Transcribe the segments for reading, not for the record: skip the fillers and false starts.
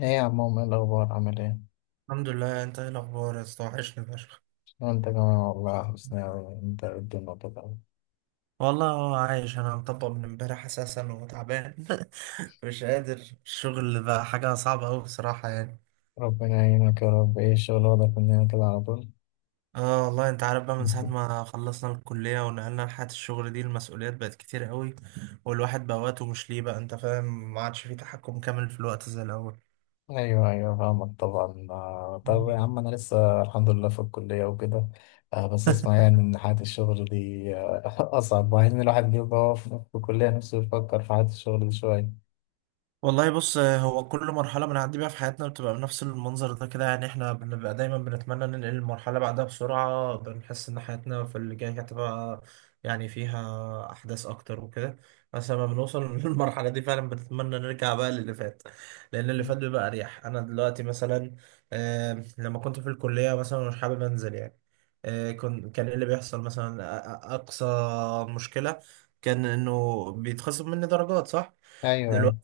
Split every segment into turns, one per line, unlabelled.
ايه يا عمو، ايه الاخبار، عامل ايه؟
الحمد لله، انت ايه الاخبار يا اسطى؟ وحشني فشخ.
وانت كمان والله حسنا أوي. انت إيه الدنيا كده؟
والله هو عايش، انا مطبق من امبارح اساسا وتعبان مش قادر. الشغل بقى حاجه صعبه قوي بصراحه يعني
ربنا يعينك يا رب. ايه الشغل واخدك مننا كده على طول؟
اه والله انت عارف بقى من ساعه ما خلصنا الكليه ونقلنا لحياه الشغل دي، المسؤوليات بقت كتير قوي. والواحد بقى وقته مش ليه، بقى انت فاهم، ما عادش فيه تحكم كامل في الوقت زي
ايوه ايوه فاهمك طبعا آه. طب
الاول.
يا عم انا لسه الحمد لله في الكليه وكده. بس اسمع، ان حياه الشغل دي اصعب، مع ان الواحد بيبقى هو في الكليه نفسه يفكر في حياه الشغل دي شويه.
والله بص، هو كل مرحلة بنعدي بيها في حياتنا بتبقى بنفس المنظر ده كده، يعني احنا بنبقى دايما بنتمنى ننقل المرحلة بعدها بسرعة، بنحس ان حياتنا في اللي جاي هتبقى يعني فيها أحداث أكتر وكده. بس لما بنوصل للمرحلة دي فعلا بنتمنى نرجع بقى للي فات، لأن اللي فات بيبقى أريح. أنا دلوقتي مثلا، لما كنت في الكلية مثلا مش حابب أنزل يعني، كان إيه اللي بيحصل مثلا؟ أقصى مشكلة كان إنه بيتخصم مني درجات، صح؟
ايوه ايوه.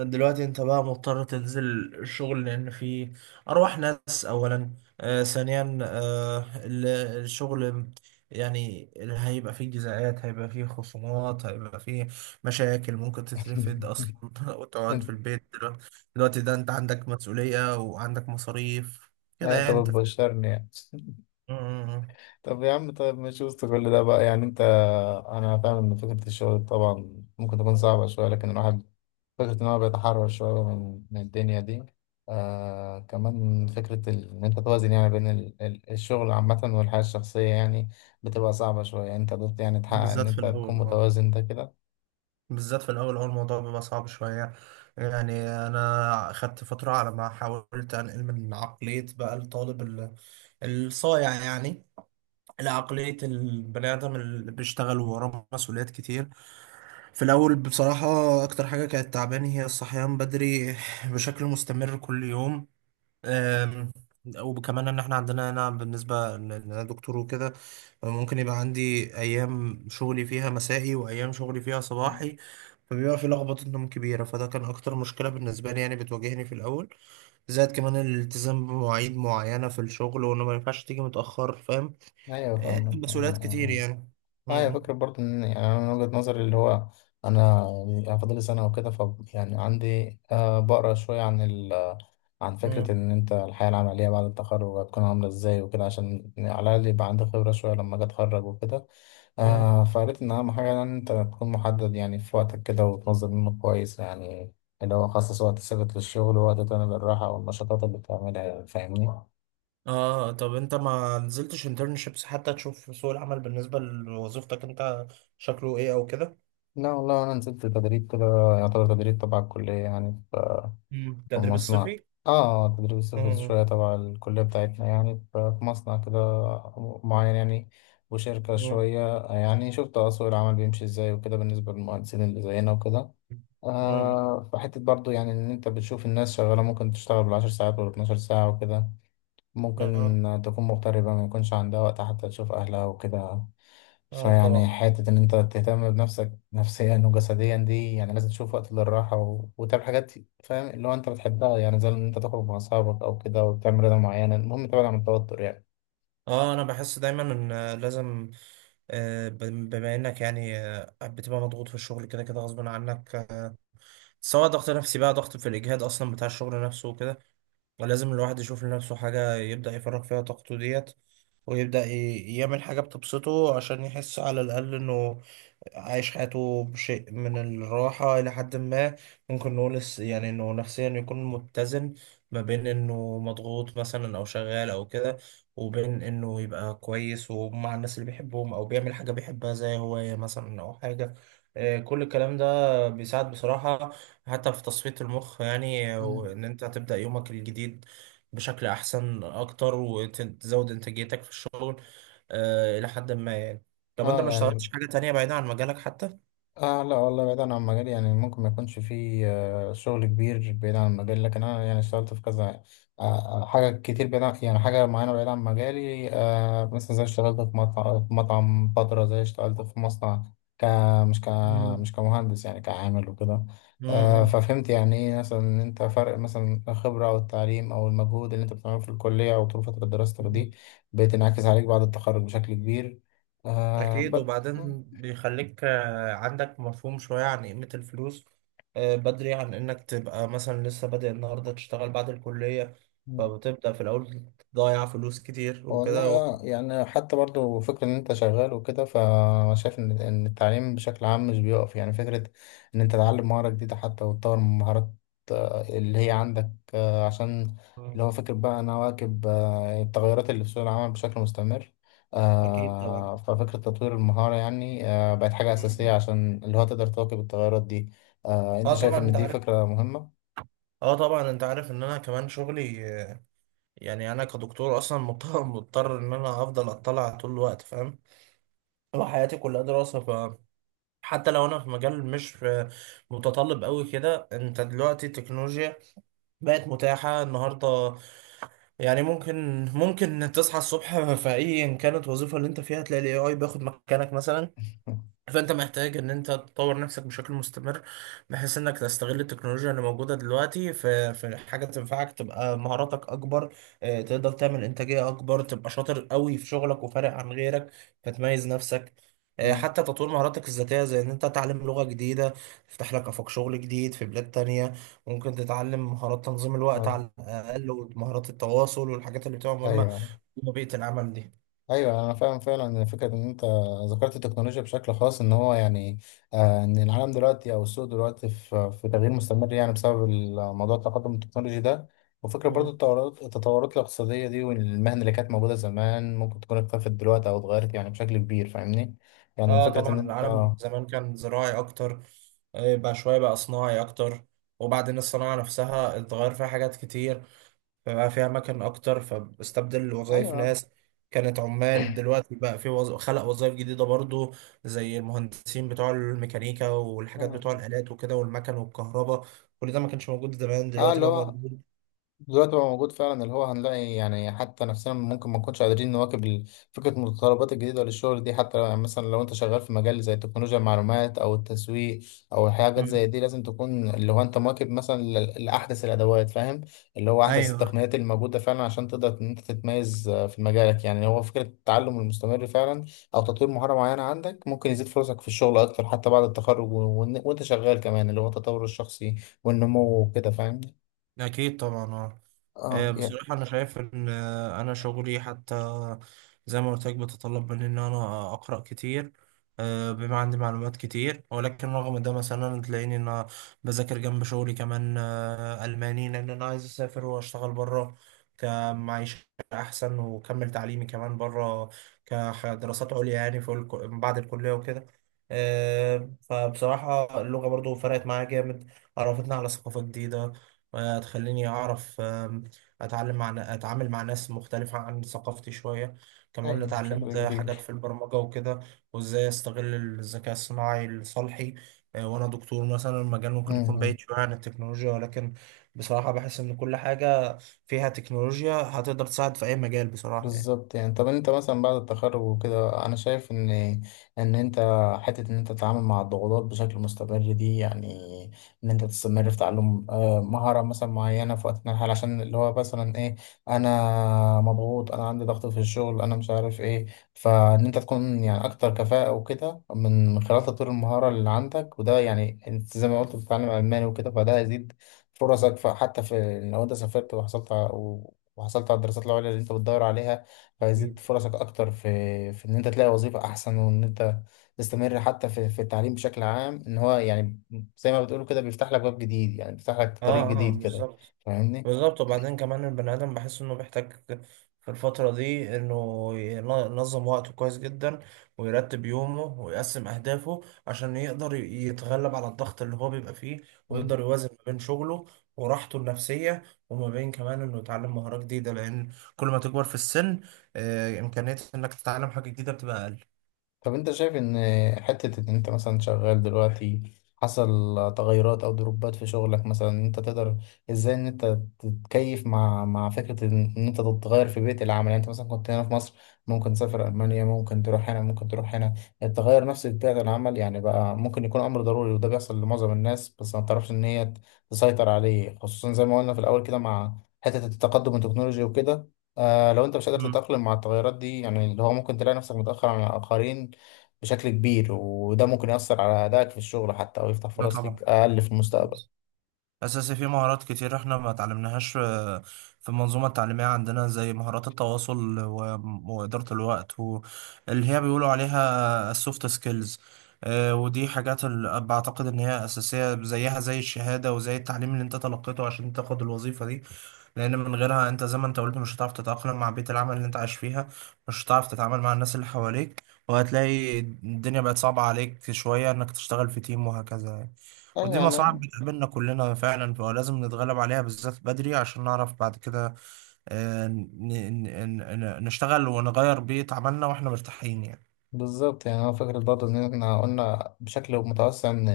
دلوقتي انت بقى مضطر تنزل الشغل لان في ارواح ناس اولا، ثانيا الشغل، يعني اللي هيبقى فيه جزاءات، هيبقى فيه خصومات، هيبقى فيه مشاكل ممكن تترفد اصلا وتقعد في
انت
البيت. دلوقتي دلوقتي ده انت عندك مسؤولية وعندك مصاريف، كده
أيوة،
يعني انت
طب
ف-
بشرني يعني.
م- م-
طب يا عم، طيب مش وسط كل ده بقى يعني انت، انا فاهم ان فكرة الشغل طبعا ممكن تكون صعبة شوية، لكن الواحد فكرة ان هو بيتحرر شوية من الدنيا دي. آه، كمان فكرة ان انت توازن يعني بين الشغل عامة والحياة الشخصية، يعني بتبقى صعبة شوية. يعني انت قدرت يعني
م.
تحقق ان
بالذات في
انت تكون
الاول.
متوازن ده كده؟
بالذات في الاول هو الموضوع بيبقى صعب شويه، يعني انا خدت فتره على ما حاولت انقل من عقليه بقى الصايع يعني لعقليه البني ادم اللي بيشتغل وراه مسؤوليات كتير. في الاول بصراحه اكتر حاجه كانت تعباني هي الصحيان بدري بشكل مستمر كل يوم آم، وكمان ان احنا عندنا هنا بالنسبه ان انا دكتور وكده، ممكن يبقى عندي ايام شغلي فيها مسائي وايام شغلي فيها
مم.
صباحي، فبيبقى في لخبطه نوم كبيره، فده كان اكتر مشكله بالنسبه لي يعني، بتواجهني في الاول. زائد كمان الالتزام بمواعيد معينه في الشغل، وانه ما ينفعش تيجي متاخر، فاهم؟
ايوه
إيه،
فاهمك آه
مسؤوليات كتير
آه.
يعني.
آه. آه، هي
م-
فكرة برضه ان، انا من وجهة نظري اللي هو، انا يعني فاضلي سنة وكده، ف يعني عندي آه بقرا شوية عن عن
م-
فكرة إن أنت الحياة العملية بعد التخرج هتكون عاملة إزاي وكده، عشان على الأقل يبقى عندي خبرة شوية لما أجي أتخرج وكده.
م-
آه، فقالت إن أهم حاجة يعني إن أنت تكون محدد يعني في وقتك كده وتنظم يومك كويس، يعني اللي هو خصص وقت ثابت للشغل ووقت تاني للراحة والنشاطات اللي بتعملها. يعني فاهمني؟
اه، طب انت ما نزلتش انترنشيبس حتى تشوف سوق العمل بالنسبه لوظيفتك انت شكله ايه او كده؟
لا والله أنا نزلت تدريب كده، يعتبر تدريب تبع الكلية يعني،
مم.
في
التدريب
مصنع.
الصيفي.
اه تدريس رخيص شوية
مم.
تبع الكلية بتاعتنا، يعني ففي مصنع كده معين يعني، وشركة
مم.
شوية. يعني شفت آه سوق العمل بيمشي ازاي وكده بالنسبة للمهندسين اللي زينا وكده.
مم.
آه، فحتة برضو يعني إن أنت بتشوف الناس شغالة، ممكن تشتغل بالعشر ساعات ولا 12 ساعة وكده،
اه.
ممكن تكون مغتربة ما يكونش عندها وقت حتى تشوف أهلها وكده.
اه
فيعني
طبعا.
حتة إن أنت تهتم بنفسك نفسيا وجسديا دي يعني لازم تشوف وقت للراحة وتعمل حاجات فاهم، اللي هو أنت بتحبها، يعني زي إن أنت تخرج مع أصحابك أو كده، وتعمل رياضة معينة. المهم تبعد عن التوتر يعني.
اه، انا بحس دايما ان لازم، بما انك يعني بتبقى مضغوط في الشغل كده كده غصب عنك، سواء ضغط نفسي بقى، ضغط في الاجهاد اصلا بتاع الشغل نفسه وكده، لازم الواحد يشوف لنفسه حاجه يبدا يفرغ فيها طاقته ديت، ويبدا يعمل حاجه بتبسطه عشان يحس على الاقل انه عايش حياته بشيء من الراحة إلى حد ما. ممكن نقول يعني إنه نفسيا يكون متزن ما بين إنه مضغوط مثلا أو شغال أو كده، وبين إنه يبقى كويس ومع الناس اللي بيحبهم أو بيعمل حاجة بيحبها زي هواية مثلا أو حاجة. كل الكلام ده بيساعد بصراحة حتى في تصفية المخ يعني،
مم.
وإن أنت هتبدأ يومك الجديد بشكل أحسن أكتر وتزود إنتاجيتك في الشغل، إلى حد ما يعني. طب انت
اه
ما
يعني،
اشتغلتش حاجة تانية بعيدة عن مجالك حتى؟
آه لا والله بعيد عن مجالي. يعني ممكن ما يكونش فيه شغل كبير بعيد عن مجالي، لكن أنا يعني اشتغلت في كذا حاجة كتير بعيد عن، يعني حاجة معينة بعيد عن مجالي مثلا، زي اشتغلت في مطعم، في مطعم فترة، زي اشتغلت في مصنع، ك مش ك
مم.
مش كمهندس يعني، كعامل وكده.
مم.
ففهمت يعني ايه مثلا ان انت فرق مثلا الخبرة او التعليم او المجهود اللي انت بتعمله في الكلية او طول فترة دراستك
مم.
دي بتنعكس عليك بعد التخرج بشكل كبير. آه،
أكيد، وبعدين بيخليك عندك مفهوم شوية عن قيمة الفلوس، بدري، عن إنك تبقى مثلا لسه بادئ النهاردة تشتغل بعد الكلية،
ب...
فبتبدأ في الأول تضيع فلوس كتير
والله
وكده.
اه، يعني حتى برضو فكرة ان انت شغال وكده، فانا شايف ان التعليم بشكل عام مش بيقف. يعني فكرة ان انت تتعلم مهارة جديدة حتى وتطور من مهارات اللي هي عندك، عشان
مم.
اللي هو فكرة بقى انا واكب التغيرات اللي في سوق العمل بشكل مستمر.
أكيد طبعا.
ففكرة تطوير المهارة يعني بقت حاجة أساسية
مم.
عشان اللي هو تقدر تواكب التغيرات دي. انت
أه
شايف
طبعا
ان
أنت
دي
عارف.
فكرة مهمة؟
أه طبعا أنت عارف إن أنا كمان شغلي يعني أنا كدكتور أصلا، مضطر إن أنا أفضل أطلع طول الوقت، فاهم؟ وحياتي كلها دراسة، حتى لو انا في مجال مش متطلب قوي كده. انت دلوقتي التكنولوجيا بقت متاحة النهاردة، يعني ممكن تصحى الصبح في اي ان كانت الوظيفة اللي انت فيها تلاقي الاي اي بياخد مكانك مثلا. فانت محتاج ان انت تطور نفسك بشكل مستمر، بحيث انك تستغل التكنولوجيا اللي موجوده دلوقتي في حاجه تنفعك، تبقى مهاراتك اكبر، تقدر تعمل انتاجيه اكبر، تبقى شاطر قوي في شغلك وفارق عن غيرك فتميز نفسك.
مم.
حتى تطوير مهاراتك الذاتيه زي ان انت تتعلم لغه جديده تفتح لك افاق شغل جديد في بلاد تانية، ممكن تتعلم مهارات تنظيم الوقت
مم.
على الاقل ومهارات التواصل والحاجات اللي بتبقى مهمه
ايوه
في بيئه العمل
ايوه انا فاهم فعلا إن فكره ان انت ذكرت التكنولوجيا بشكل خاص، ان هو يعني آه ان العالم دلوقتي او السوق دلوقتي في تغيير مستمر يعني بسبب الموضوع، التقدم التكنولوجي ده. وفكره
دي.
برضو التطورات الاقتصاديه دي، والمهن اللي كانت موجوده زمان ممكن تكون اختفت دلوقتي او اتغيرت يعني بشكل كبير، فاهمني؟ يعني
اه
الفكره ان
طبعا،
انت
العالم زمان كان زراعي اكتر، بقى شويه بقى صناعي اكتر، وبعدين الصناعه نفسها اتغير فيها حاجات كتير، فبقى فيها اماكن اكتر، فاستبدل وظائف
ايوه
ناس كانت عمال. دلوقتي بقى في خلق وظائف جديده برضو، زي المهندسين بتوع الميكانيكا والحاجات
اه
بتوع الالات وكده والمكن والكهرباء، كل ده ما كانش موجود زمان، دلوقتي
اللي
بقى
هو
موجود.
دلوقتي بقى موجود فعلا. اللي هو هنلاقي يعني حتى نفسنا ممكن ما نكونش قادرين نواكب فكرة المتطلبات الجديدة للشغل دي. حتى يعني مثلا لو انت شغال في مجال زي تكنولوجيا المعلومات او التسويق او حاجات زي
مم.
دي، لازم تكون اللي هو انت مواكب مثلا لأحدث الأدوات فاهم، اللي هو أحدث
ايوه.
التقنيات اللي موجودة فعلا عشان تقدر ان انت تتميز في مجالك. يعني هو فكرة التعلم المستمر فعلا او تطوير مهارة معينة عندك ممكن يزيد فرصك في الشغل اكتر، حتى بعد التخرج وانت شغال كمان، اللي هو التطور الشخصي والنمو وكده فاهم؟
اكيد طبعا اه.
اه
بصراحة أنا شايف إن أنا شغلي حتى زي ما قلت لك بتطلب مني إن أنا أقرأ كتير، بما عندي معلومات كتير، ولكن رغم ده مثلا تلاقيني إن أنا بذاكر جنب شغلي كمان ألماني، لأن أنا عايز أسافر وأشتغل بره كمعيشة أحسن، وأكمل تعليمي كمان بره كدراسات عليا، يعني في بعد الكلية وكده. فبصراحة اللغة برضو فرقت معايا جامد، عرفتني على ثقافة جديدة، تخليني أعرف، اتعلم مع اتعامل مع ناس مختلفة عن ثقافتي شوية. كمان
أيوة بشكل
اتعلمت حاجات
كبير.
في البرمجة وكده، وازاي استغل الذكاء الصناعي لصالحي. وانا دكتور مثلا، المجال ممكن يكون
مم.
بعيد شوية عن التكنولوجيا، ولكن بصراحة بحس ان كل حاجة فيها تكنولوجيا هتقدر تساعد في اي مجال بصراحة يعني.
بالظبط يعني. طب انت مثلا بعد التخرج وكده، انا شايف ان ان انت حته ان انت تتعامل مع الضغوطات بشكل مستمر دي، يعني ان انت تستمر في تعلم مهاره مثلا معينه في وقت من الحال، عشان اللي هو مثلا ايه، انا مضغوط انا عندي ضغط في الشغل انا مش عارف ايه. فان انت تكون يعني اكتر كفاءه وكده من خلال تطوير المهاره اللي عندك. وده يعني انت زي ما قلت بتتعلم الماني وكده، فده هيزيد فرصك حتى في، لو انت سافرت وحصلت على الدراسات العليا اللي انت بتدور عليها، فيزيد
أكيد.
فرصك اكتر في ان انت تلاقي وظيفة احسن، وان انت تستمر حتى في التعليم بشكل عام، ان هو يعني زي ما بتقولوا كده بيفتح لك باب جديد، يعني بيفتح لك طريق
اه اه
جديد كده،
بالظبط.
فاهمني؟
بالظبط، وبعدين كمان البني آدم بحس إنه بيحتاج في الفترة دي إنه ينظم وقته كويس جدا، ويرتب يومه، ويقسم أهدافه عشان يقدر يتغلب على الضغط اللي هو بيبقى فيه، ويقدر يوازن ما بين شغله وراحته النفسية، وما بين كمان إنه يتعلم مهارة جديدة، لأن كل ما تكبر في السن، إمكانية إنك تتعلم حاجة جديدة بتبقى أقل.
طب انت شايف ان حتة ان انت مثلا شغال دلوقتي حصل تغيرات او دروبات في شغلك مثلا، انت تقدر ازاي ان انت تتكيف مع فكرة ان انت تتغير في بيئة العمل؟ يعني انت مثلا كنت هنا في مصر، ممكن تسافر المانيا، ممكن تروح هنا ممكن تروح هنا. التغير نفسي في بيئة العمل يعني بقى ممكن يكون امر ضروري، وده بيحصل لمعظم الناس، بس ما تعرفش ان هي تسيطر عليه، خصوصا زي ما قلنا في الاول كده مع حتة التقدم التكنولوجي وكده. آه لو انت مش قادر
مم.
تتأقلم مع التغيرات دي، يعني اللي هو ممكن تلاقي نفسك متأخر عن الآخرين بشكل كبير، وده ممكن يأثر على أدائك في الشغل حتى، أو يفتح
ده
فرص ليك
طبعا
أقل في المستقبل.
أساسي، في مهارات كتير إحنا ما اتعلمناهاش في المنظومة التعليمية عندنا، زي مهارات التواصل، وإدارة الوقت، واللي هي بيقولوا عليها السوفت سكيلز، ودي حاجات بعتقد إن هي أساسية زيها زي الشهادة وزي التعليم اللي أنت تلقيته عشان تاخد الوظيفة دي، لأن من غيرها أنت زي ما أنت قلت مش هتعرف تتأقلم مع بيئة العمل اللي أنت عايش فيها، مش هتعرف تتعامل مع الناس اللي حواليك، وهتلاقي الدنيا بقت صعبة عليك شوية إنك تشتغل في تيم، وهكذا يعني.
أيوة
ودي مصاعب
يعني.
بتقابلنا كلنا فعلا، فلازم نتغلب عليها بالذات بدري عشان نعرف بعد كده، آه، ن- نشتغل ونغير بيئة عملنا واحنا مرتاحين يعني.
بالظبط يعني. هو فكرة برضه إن إحنا قلنا بشكل متوسع إن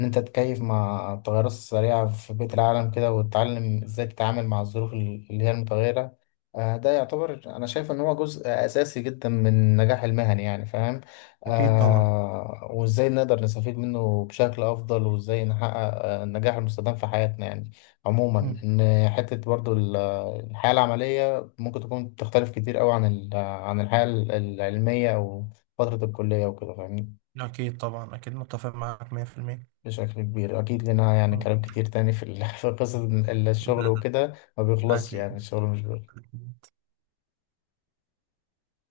أنت تتكيف مع التغيرات السريعة في بيئة العالم كده، وتتعلم إزاي تتعامل مع الظروف اللي هي المتغيرة. ده يعتبر أنا شايف إن هو جزء أساسي جدا من نجاح المهني يعني فاهم.
أكيد طبعا.
آه، وإزاي نقدر نستفيد منه بشكل أفضل، وإزاي نحقق النجاح المستدام في حياتنا يعني عموما.
مم.
إن حتة برضه الحياة العملية ممكن تكون تختلف كتير أوي عن عن الحياة العلمية أو فترة الكلية وكده، فاهمني؟
أكيد طبعا، أكيد متفق معاك 100%
بشكل كبير أكيد. لنا يعني كلام كتير تاني في في قصة الشغل وكده، ما بيخلصش يعني.
أكيد
الشغل مش بيخلص.